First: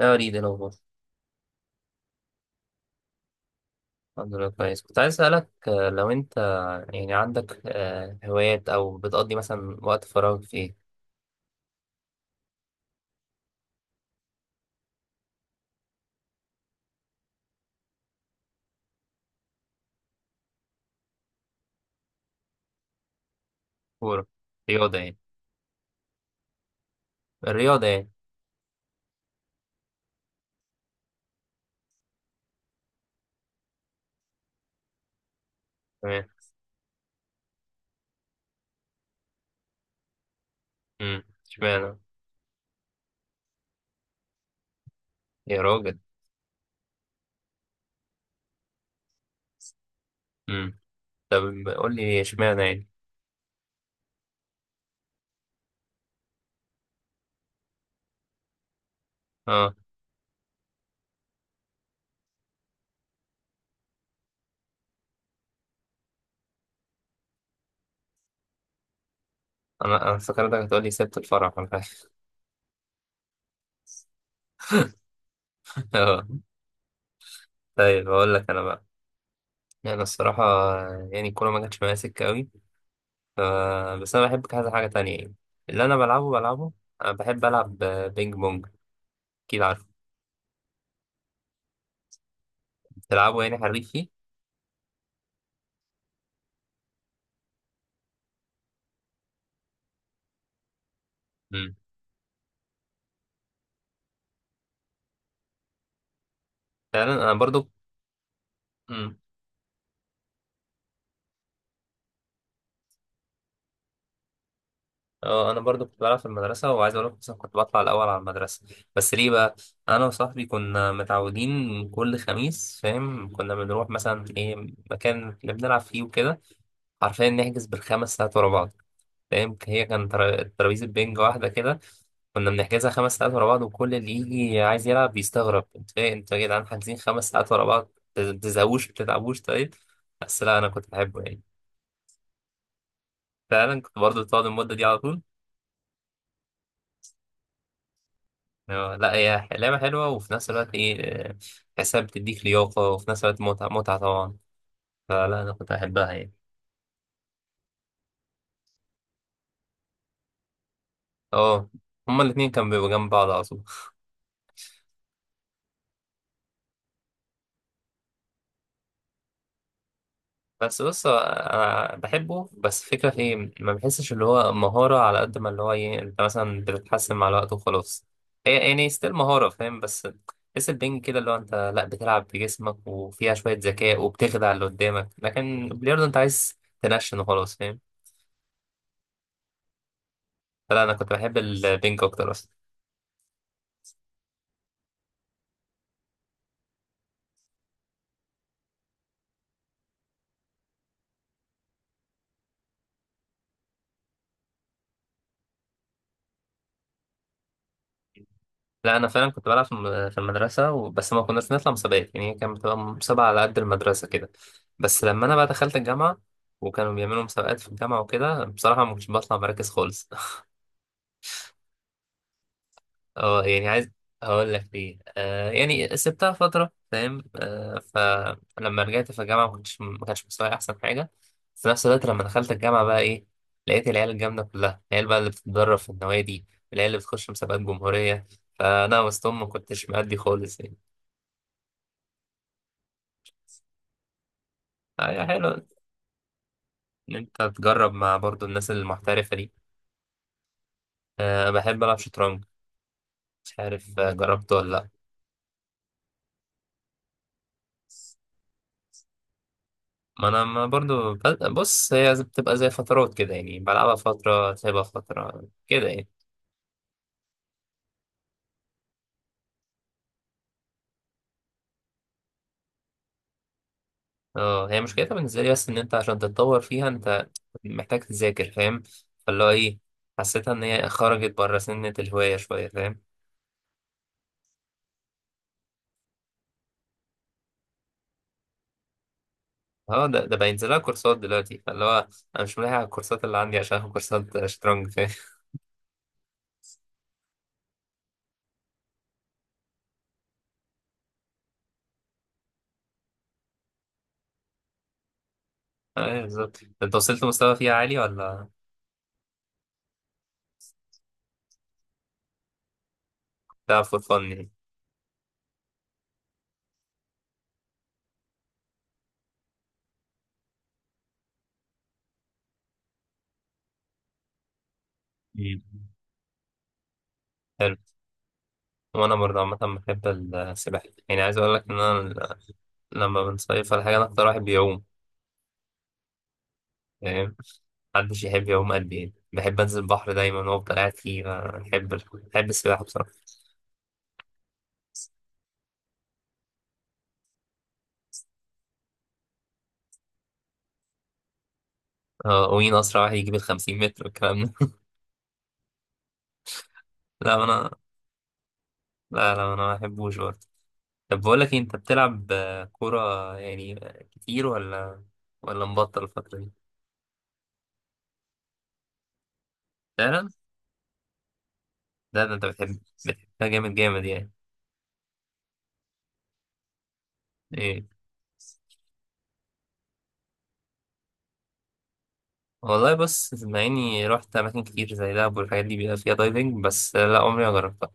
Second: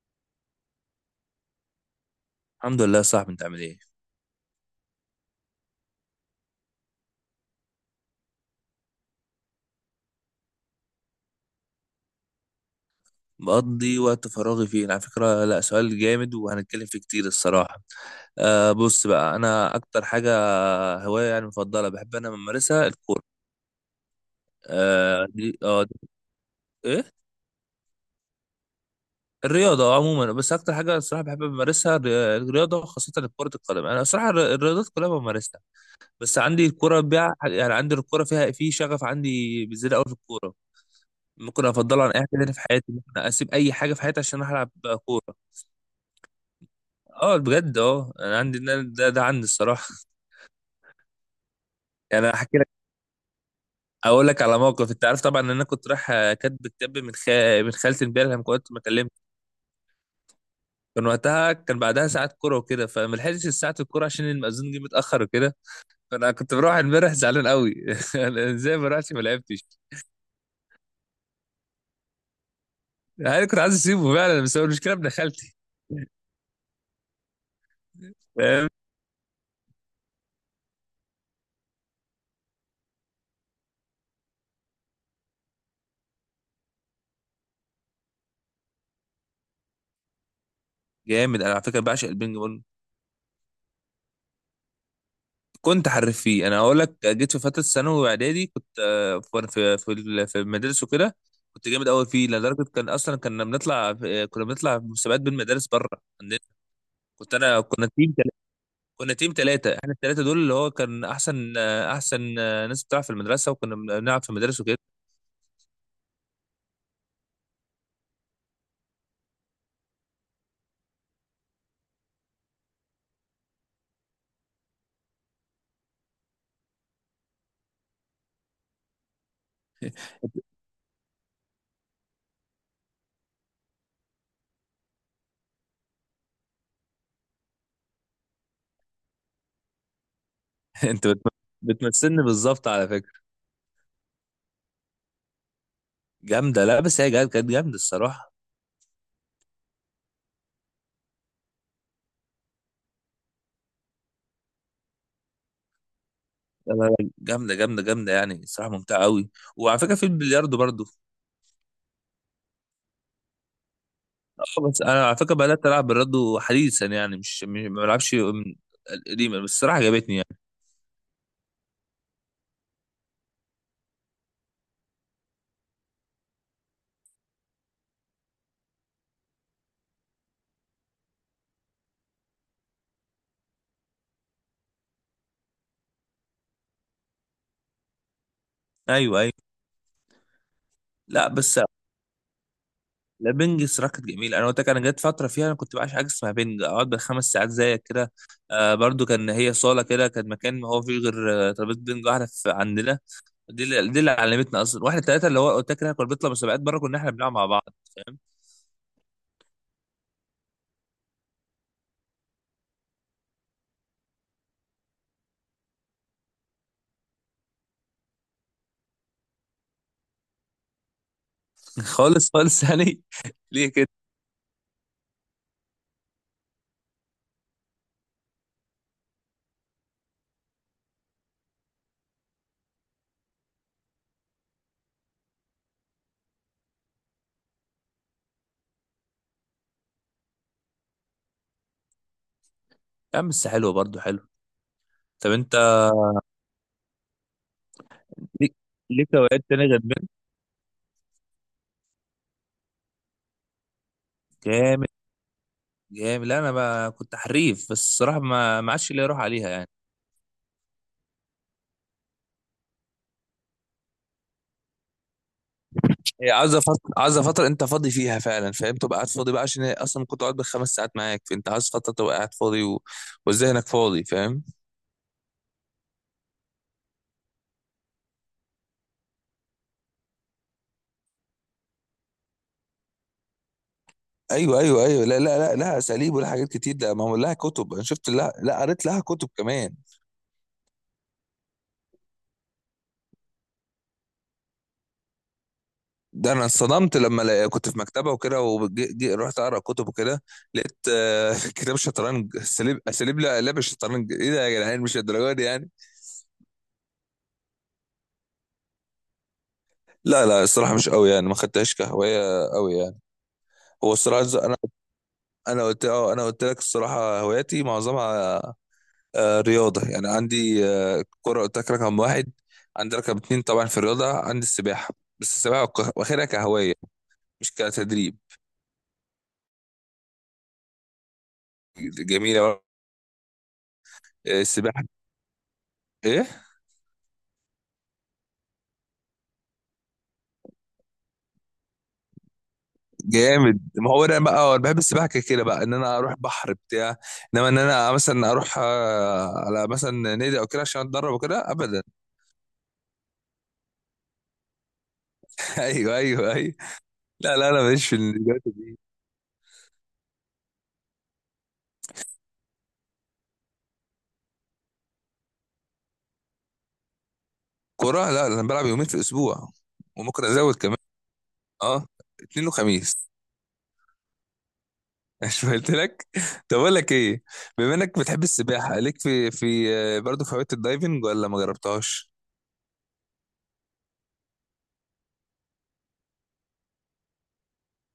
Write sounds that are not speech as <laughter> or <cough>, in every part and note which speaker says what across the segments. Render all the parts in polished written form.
Speaker 1: لا أريد الأخبار.
Speaker 2: الحمد لله يا صاحبي، انت عامل ايه؟
Speaker 1: الحمد لله، كويس. كنت عايز أسألك لو أنت يعني عندك هوايات، أو بتقضي مثلا وقت فراغ في إيه؟
Speaker 2: بقضي وقت فراغي فين؟ على فكرة لا، سؤال جامد وهنتكلم فيه كتير الصراحة. بص بقى، انا اكتر حاجة هواية يعني مفضلة بحب انا بمارسها الكورة.
Speaker 1: كورة؟ رياضة يعني؟
Speaker 2: آه دي. ايه،
Speaker 1: الرياضة يعني.
Speaker 2: الرياضة عموما، بس اكتر حاجة الصراحة بحب امارسها الرياضة، خاصة كرة القدم. انا الصراحة الرياضات كلها بمارسها،
Speaker 1: تمام.
Speaker 2: بس عندي الكورة بيع، يعني عندي الكورة فيها في شغف عندي بزيادة قوي في الكورة. ممكن
Speaker 1: اشمعنى؟
Speaker 2: افضلها عن اي حاجة تانية في حياتي، ممكن اسيب اي حاجة في حياتي عشان العب كورة.
Speaker 1: يا راجل.
Speaker 2: اه بجد اه، انا عندي ده عندي الصراحه. <laughs>
Speaker 1: أمم، طب قول لي
Speaker 2: يعني انا هحكي
Speaker 1: اشمعنى
Speaker 2: لك،
Speaker 1: يعني.
Speaker 2: اقول لك على موقف. انت عارف طبعا ان انا كنت رايح كاتب كتاب من خالتي امبارح لما كنت بكلمك.
Speaker 1: أه.
Speaker 2: كان وقتها كان بعدها ساعه كوره وكده، فما لحقتش ساعه الكوره عشان المأذون جه متاخر وكده. فانا كنت بروح امبارح زعلان قوي. <laughs> أنا ازاي ما رحتش ما لعبتش؟
Speaker 1: أنا افتكرتك هتقول لي سبت الفرح ولا حاجة.
Speaker 2: انا كنت عايز اسيبه فعلا، بس هو المشكله ابن خالتي،
Speaker 1: <laughs> أه. طيب أقول لك أنا
Speaker 2: فاهم.
Speaker 1: بقى. أنا الصراحة يعني الكورة ما جاتش معايا سكة أوي. ف- بس أنا بحب كذا حاجة تانية يعني، اللي أنا بلعبه بلعبه. أنا بحب ألعب بينج بونج. أكيد.
Speaker 2: جامد، انا على فكره بعشق البينج.
Speaker 1: تلعبوا يعني حريف فيه؟
Speaker 2: كنت حريف فيه، انا اقول لك جيت في فتره ثانوي واعدادي كنت في المدارس وكده. كنت
Speaker 1: امم.
Speaker 2: جامد قوي فيه لدرجه كان اصلا كنا بنطلع في مسابقات بين مدارس بره عندنا.
Speaker 1: فعلا، انا
Speaker 2: كنت انا
Speaker 1: برضو.
Speaker 2: كنا
Speaker 1: امم.
Speaker 2: تيم ثلاثه، احنا الثلاثه دول اللي هو كان احسن ناس بتلعب في المدرسه، وكنا بنلعب في المدارس وكده.
Speaker 1: اه، انا برضو كنت بلعب في المدرسه، وعايز اقول لك مثلا كنت بطلع الاول على المدرسه. بس ليه بقى؟ انا وصاحبي كنا متعودين كل خميس، فاهم، كنا بنروح مثلا ايه، مكان اللي بنلعب فيه وكده. حرفيا نحجز بال5 ساعات ورا بعض، فاهم. هي كان
Speaker 2: <laughs>
Speaker 1: ترابيزه بينج واحده كده. كنا بنحجزها 5 ساعات ورا بعض، وكل اللي يجي عايز يلعب بيستغرب: انت ايه؟ انتوا يا جدعان حاجزين 5 ساعات ورا بعض؟ ما بتزهقوش؟ ما بتتعبوش؟ طيب. بس لا، انا كنت
Speaker 2: انت
Speaker 1: بحبه يعني.
Speaker 2: بتمثلني بالظبط على فكره.
Speaker 1: فعلا كنت برضه بتقعد المدة دي على طول.
Speaker 2: جامده، لا بس هي كانت جامده الصراحه.
Speaker 1: لا، هي لعبة حلوة، وفي نفس الوقت ايه، آه، تحسها بتديك لياقة، وفي نفس الوقت متعة، متعة طبعا. فلا أنا كنت بحبها يعني.
Speaker 2: لا، لا، لا، جامده جامده جامده، يعني الصراحه ممتعه قوي. وعلى فكره في البلياردو برضه.
Speaker 1: اه، هما الاتنين كانوا بيبقوا جنب بعض على طول.
Speaker 2: بس انا على فكره بدات العب بالرادو حديثا، يعني ما بلعبش من القديمه، بس الصراحه عجبتني يعني.
Speaker 1: بس بص أنا بحبه بس فكرة في ايه، ما بحسش اللي هو مهارة على قد ما اللي هو ايه، أنت مثلا بتتحسن مع الوقت وخلاص. هي يعني ستيل مهارة فاهم. بس تحس البنج كده، اللي هو أنت لا بتلعب بجسمك وفيها شوية ذكاء وبتخدع اللي قدامك. لكن البلياردو أنت عايز تنشن وخلاص، فاهم.
Speaker 2: ايوه ايوه.
Speaker 1: لا انا كنت
Speaker 2: لا
Speaker 1: بحب
Speaker 2: بس،
Speaker 1: البينج اكتر اصلا.
Speaker 2: لا بنج الصراحه كانت جميله. انا قلت لك انا جت فتره فيها انا كنت بعشق حاجه اسمها بنج، اقعد بالخمس ساعات زيك كده. آه برضو، كان هي صاله كده، كان مكان ما هو فيه غير ترابيزه بنج واحده في عندنا. دي اللي علمتنا اصلا واحنا ثلاثه، اللي هو قلت لك احنا كنا بنطلع مسابقات بره، كنا احنا بنلعب مع بعض، فاهم.
Speaker 1: لا انا فعلا كنت بلعب في في المدرسه، بس ما كناش نطلع مسابقات يعني. هي كانت بتبقى مسابقه على قد المدرسه كده. بس لما انا بقى دخلت الجامعه، وكانوا بيعملوا مسابقات في الجامعه وكده، بصراحه ما كنتش بطلع مراكز خالص.
Speaker 2: <laughs> خالص خالص يعني.
Speaker 1: اه
Speaker 2: <laughs> ليه
Speaker 1: يعني
Speaker 2: كده؟
Speaker 1: عايز هقول لك ليه. آه يعني سبتها فترة، فاهم. آه. فلما رجعت في الجامعة ما كنتش، ما كانش مستواي أحسن حاجة. في نفس الوقت لما دخلت الجامعة بقى إيه، لقيت العيال الجامدة كلها، العيال بقى اللي بتتدرب في النوادي، العيال اللي بتخش مسابقات جمهورية. فأنا وسطهم ما كنتش مأدي خالص يعني.
Speaker 2: يا عم بس حلوه برضو حلو.
Speaker 1: هي
Speaker 2: طب انت
Speaker 1: حلوة. إن أنت تجرب مع برضو
Speaker 2: ليك
Speaker 1: الناس
Speaker 2: ليك
Speaker 1: المحترفة
Speaker 2: هوايات
Speaker 1: دي.
Speaker 2: تانية غير
Speaker 1: آه، بحب ألعب شطرنج. مش عارف جربته ولا
Speaker 2: بنج؟
Speaker 1: لأ.
Speaker 2: جامد، لا انا بقى كنت حريف، بس الصراحه ما عادش ليا روح عليها يعني.
Speaker 1: ما انا، ما برضو بص، هي بتبقى زي فترات كده يعني، بلعبها فترة سايبها فترة كده يعني.
Speaker 2: هي عايزه فتره عايزه فتره، انت فاضي فيها فعلا، فاهم؟ تبقى قاعد فاضي بقى، عشان هي اصلا كنت قاعد بالخمس ساعات معاك، فانت عايز فتره تبقى قاعد فاضي وذهنك فاضي، فاهم.
Speaker 1: اه هي مشكلتها بالنسبة لي بس ان انت عشان تتطور فيها انت محتاج تذاكر، فاهم. فاللي هو ايه، حسيتها ان هي خرجت بره سنة الهواية شوية، فاهم.
Speaker 2: ايوه ايوه ايوه. لا لا لا لا، اساليب ولا حاجات كتير. ده ما هو لها كتب، انا شفت لها، لا قريت لها كتب كمان.
Speaker 1: اه ده بينزل لها كورسات دلوقتي، فاللي هو انا مش ملاحق على الكورسات اللي عندي عشان آخد كورسات شطرنج، فاهم.
Speaker 2: ده انا اتصدمت لما كنت في مكتبه وكده، ورحت اقرا كتب وكده، لقيت <laughs> كتاب شطرنج اساليب اساليب لا لعب الشطرنج. ايه ده يا جدعان، مش الدرجه دي يعني.
Speaker 1: <laughs> ايوه بالظبط. انت وصلت مستوى فيها عالي، ولا
Speaker 2: لا لا، الصراحة مش قوي يعني، ما خدتهاش كهواية قوي يعني.
Speaker 1: بتلعب
Speaker 2: هو
Speaker 1: فور فن
Speaker 2: الصراحة
Speaker 1: يعني؟
Speaker 2: أنا، أنا قلت أه أنا قلت لك الصراحة هواياتي معظمها رياضة. يعني عندي كرة قلت لك رقم واحد، عندي رقم اتنين طبعا في الرياضة عندي السباحة، بس
Speaker 1: مم.
Speaker 2: السباحة واخدها كهواية مش
Speaker 1: حلو.
Speaker 2: كتدريب.
Speaker 1: وانا برضه عامة بحب السباحة. يعني عايز اقول لك ان انا
Speaker 2: جميلة.
Speaker 1: لما بنصيف ولا حاجة، أنا أكتر واحد بيعوم،
Speaker 2: السباحة إيه.
Speaker 1: فاهم. محدش يحب يعوم قد يعني. بحب أنزل البحر دايما وأفضل قاعد فيه، ما بحب، بحب السباحة بصراحة.
Speaker 2: جامد، ما هو أنا بقى أنا بحب السباحة كده كده بقى، إن أنا أروح بحر بتاع، إنما إن أنا مثلا أروح على مثلا نادي أو كده عشان أتدرب وكده، أبدا.
Speaker 1: ومين أسرع واحد يجيب ال50 متر والكلام ده.
Speaker 2: <laughs> أيوه أيوه أيوه.
Speaker 1: <laughs>
Speaker 2: لا
Speaker 1: لا
Speaker 2: لا، انا
Speaker 1: أنا.
Speaker 2: ماليش في الرياضه دي.
Speaker 1: لا لا، أنا ما بحبوش برضه. طب بقول لك إيه، أنت بتلعب كورة يعني كتير، ولا ولا مبطل الفترة دي؟
Speaker 2: كوره، لا انا بلعب يومين في الاسبوع، وممكن
Speaker 1: فعلا.
Speaker 2: ازود كمان. اه،
Speaker 1: لا، ده أنت
Speaker 2: اثنين
Speaker 1: بتحب.
Speaker 2: وخميس.
Speaker 1: بتحبها جامد، جامد يعني.
Speaker 2: <laughs> مش قلت لك. طب اقول لك ايه، بما
Speaker 1: إيه.
Speaker 2: انك بتحب السباحه، ليك في في برضه في هوايه الدايفنج ولا ما جربتهاش؟
Speaker 1: والله بص، مع إني رحت أماكن كتير زي دهب والحاجات دي بيبقى فيها دايفنج، بس لا، عمري ما جربتها.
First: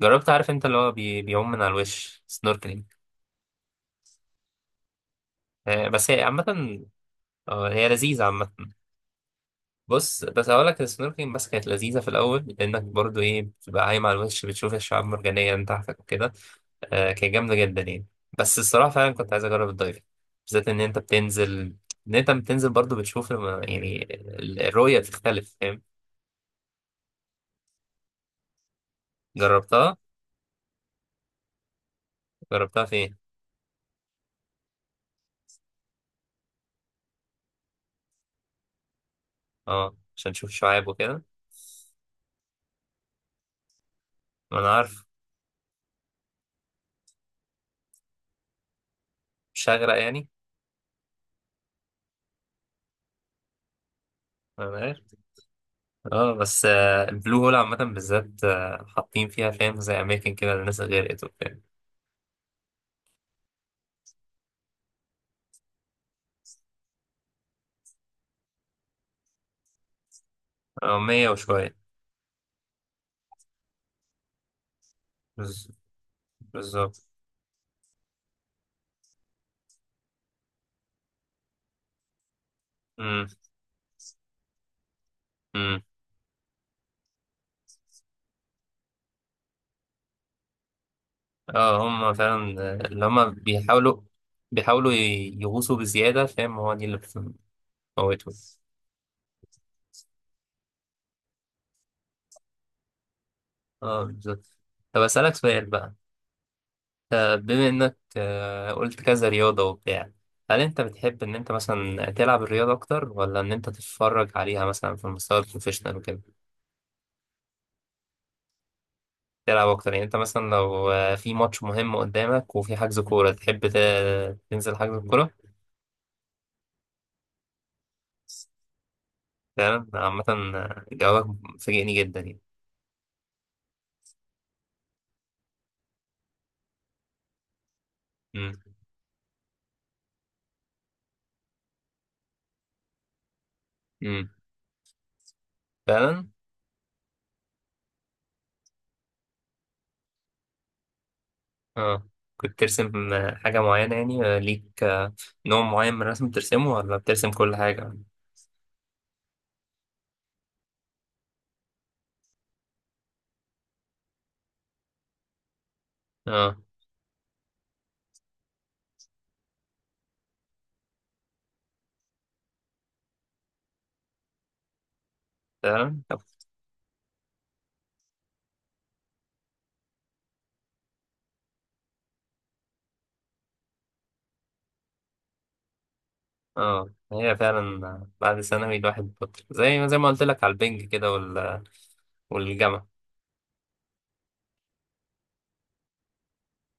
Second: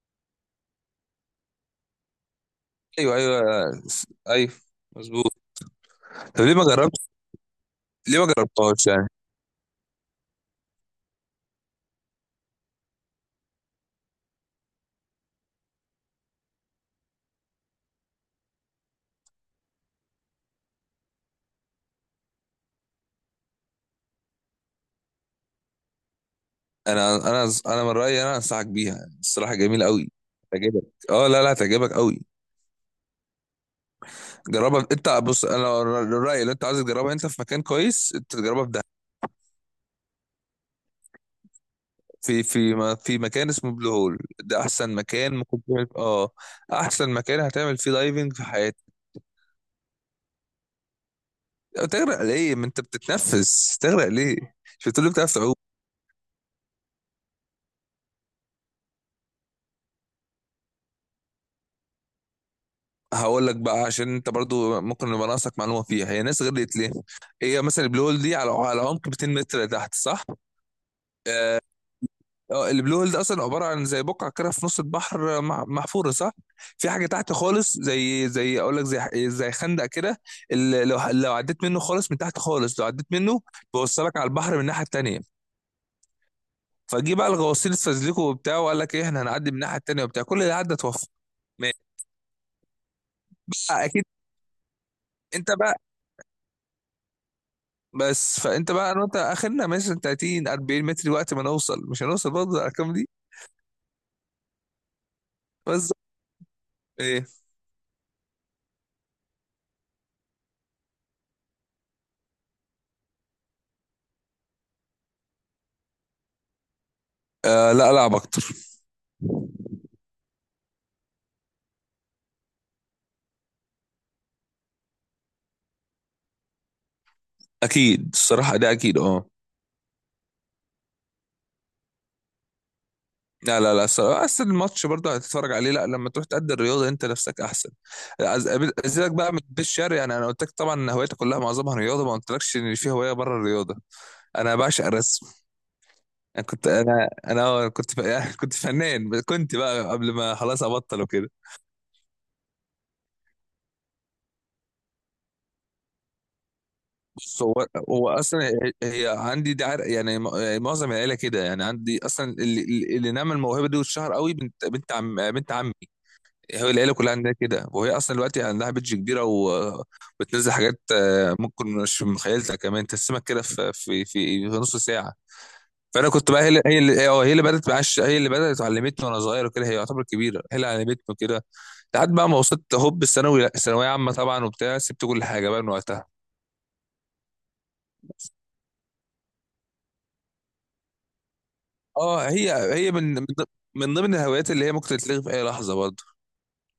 Speaker 1: جربت، عارف انت اللي هو بيعوم من على الوش، سنوركلينج.
Speaker 2: ايوه ايوه ايوه، مظبوط.
Speaker 1: آه بس هي
Speaker 2: طب ليه ما
Speaker 1: عامة.
Speaker 2: جربت،
Speaker 1: اه هي
Speaker 2: ليه
Speaker 1: لذيذة
Speaker 2: ما
Speaker 1: عامة.
Speaker 2: جربتهاش يعني؟
Speaker 1: بص، بس هقول لك، السنوركلينج بس كانت لذيذة في الأول لأنك برضو إيه، بتبقى عايم على الوش بتشوف الشعاب المرجانية من تحتك وكده. آه كانت جامدة جدا يعني. بس الصراحة فعلا كنت عايز أجرب الدايفنج، بالذات إن أنت بتنزل، إن أنت بتنزل برضو بتشوف يعني الرؤية بتختلف، فاهم.
Speaker 2: انا من رايي انا انصحك بيها، الصراحه جميل
Speaker 1: جربتها؟
Speaker 2: قوي، هتعجبك. اه لا لا، هتعجبك قوي.
Speaker 1: جربتها فين؟
Speaker 2: جربها انت، بص انا الراي اللي انت عايز تجربها انت في مكان كويس، انت تجربها في
Speaker 1: اه عشان تشوف الشعاب وكده.
Speaker 2: في مكان اسمه بلو هول.
Speaker 1: ما
Speaker 2: ده
Speaker 1: أنا
Speaker 2: احسن
Speaker 1: عارف.
Speaker 2: مكان ممكن تعمل، اه احسن مكان هتعمل فيه دايفنج في حياتك.
Speaker 1: مش هغرق يعني؟
Speaker 2: تغرق ليه، ما انت بتتنفس؟ تغرق ليه؟
Speaker 1: ما أنا
Speaker 2: مش بتقول لي
Speaker 1: عارف.
Speaker 2: بتعرف تعوم؟
Speaker 1: اه بس البلو هول عامة بالذات حاطين فيها فاهم زي أماكن كده الناس غرقت وبتاع.
Speaker 2: هقول لك بقى، عشان انت برضو ممكن يبقى ناقصك معلومه فيها، هي ناس غرقت ليه. هي مثلا البلو هول دي على عمق 200 متر تحت، صح؟
Speaker 1: اه 100 وشوية.
Speaker 2: اه البلو هول ده اصلا عباره عن زي بقعه كده في نص البحر،
Speaker 1: بز-
Speaker 2: محفوره، صح. في
Speaker 1: بالظبط.
Speaker 2: حاجه تحت خالص، زي زي اقول لك زي زي خندق كده، لو عديت منه خالص، من تحت خالص لو عديت
Speaker 1: أمم،
Speaker 2: منه، بيوصلك على البحر من الناحيه التانيه.
Speaker 1: أمم.
Speaker 2: فجي بقى الغواصين استزلكوا وبتاع وقال لك ايه احنا هنعدي من الناحيه التانيه وبتاع، كل اللي عدى توفى. ماشي.
Speaker 1: اه هم فعلا اللي هم
Speaker 2: آه،
Speaker 1: بيحاولوا،
Speaker 2: اكيد.
Speaker 1: بيحاولوا
Speaker 2: انت بقى،
Speaker 1: يغوصوا بزيادة، فاهم. هو دي اللي بتموتهم.
Speaker 2: بس فانت بقى انا وانت اخرنا مثلا 30 40 متر وقت ما نوصل، مش هنوصل برضه الارقام دي.
Speaker 1: اه بالظبط. طب أسألك سؤال
Speaker 2: بس
Speaker 1: بقى.
Speaker 2: ايه.
Speaker 1: بما إنك قلت كذا رياضة وبتاع، هل أنت بتحب إن أنت مثلا تلعب الرياضة أكتر، ولا إن أنت تتفرج عليها مثلا في المستوى البروفيشنال وكده؟
Speaker 2: آه لا، العب اكتر.
Speaker 1: تلعب اكتر يعني. انت مثلا لو في ماتش مهم قدامك، وفي حجز كوره، تحب تنزل حجز الكوره؟
Speaker 2: اكيد الصراحه، ده اكيد اه.
Speaker 1: فعلا. عامه جوابك فاجئني جدا يعني.
Speaker 2: لا لا لا، الصراحة أصل الماتش برضه هتتفرج عليه، لا لما تروح تأدي الرياضة أنت نفسك أحسن.
Speaker 1: امم.
Speaker 2: أزيدك بقى من البيت الشعر، يعني أنا قلت لك طبعا إن هوايتي كلها معظمها رياضة، ما قلتلكش إن في هواية بره الرياضة.
Speaker 1: امم.
Speaker 2: أنا بعشق الرسم.
Speaker 1: فعلا.
Speaker 2: أنا كنت أنا أنا آه، كنت ف- يعني <laughs> كنت فنان، كنت بقى قبل ما خلاص أبطل وكده.
Speaker 1: اه كنت ترسم حاجه معينه يعني ليك نوع معين من الرسم بترسمه، ولا بترسم
Speaker 2: بص
Speaker 1: كل
Speaker 2: هو
Speaker 1: حاجه؟
Speaker 2: هو أصلا، هي عندي دي يعني يعني معظم العيلة كده، يعني عندي أصلا اللي نعمل الموهبة دي واتشهر قوي، بنت عمي.
Speaker 1: اه
Speaker 2: هو العيله كلها عندها كده، وهي اصلا دلوقتي عندها بيدج كبيره وبتنزل حاجات ممكن مش في مخيلتها، كمان تسمك كده في نص ساعه.
Speaker 1: فعلا.
Speaker 2: فانا
Speaker 1: طب.
Speaker 2: كنت بقى، هي اللي بدات علمتني وانا صغير وكده، هي يعتبر كبيره، هي اللي علمتني كده لحد بقى ما وصلت هوب الثانوي، ثانويه عامه طبعا وبتاع سبت كل حاجه بقى من وقتها.
Speaker 1: اه هي فعلا بعد ثانوي الواحد بطل، زي ما قلت لك على البنج كده،
Speaker 2: اه هي
Speaker 1: والجامعه.
Speaker 2: هي من ضمن الهوايات اللي هي ممكن تتلغي في اي لحظه برضه.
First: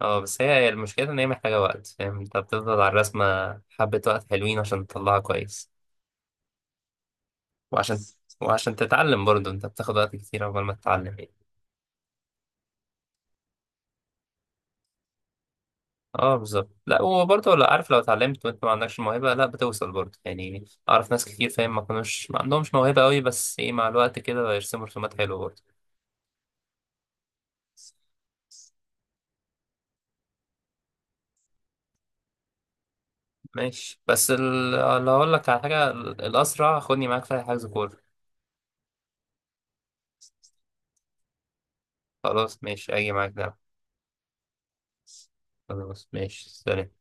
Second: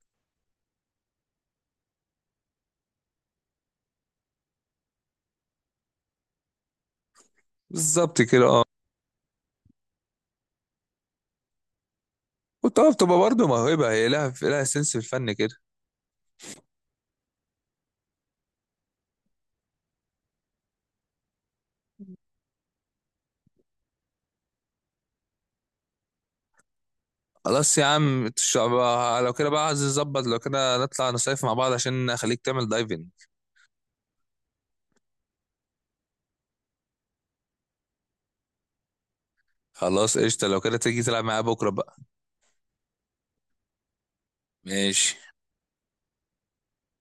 Speaker 1: اه بس هي المشكلة ان هي محتاجة وقت، فاهم، انت بتفضل على الرسمة حبة وقت حلوين عشان تطلعها كويس، وعشان
Speaker 2: بالظبط كده اه.
Speaker 1: وعشان تتعلم برضه انت بتاخد وقت كتير عقبال ما تتعلم يعني.
Speaker 2: وطبعا بتبقى برضه موهبه، هي لها سنس في الفن كده.
Speaker 1: اه بالظبط. لا، وبرضه لا عارف، لو اتعلمت وانت ما عندكش موهبة لا بتوصل برضه يعني. اعرف ناس كتير، فاهم، ما كانوش، ما عندهمش موهبة قوي، بس ايه مع الوقت كده يرسموا رسومات حلوة برضه.
Speaker 2: خلاص يا عم، لو كده بقى عايز نظبط لو كده نطلع نصيف مع بعض عشان اخليك تعمل دايفنج.
Speaker 1: ماشي بس اللي هقول لك على حاجة، الأسرع خدني معاك في حجز كورة.
Speaker 2: خلاص قشطة، لو كده تيجي تلعب معايا بكرة بقى.
Speaker 1: خلاص ماشي، أجي معاك. نعم.
Speaker 2: ماشي.
Speaker 1: خلاص ماشي، سلام.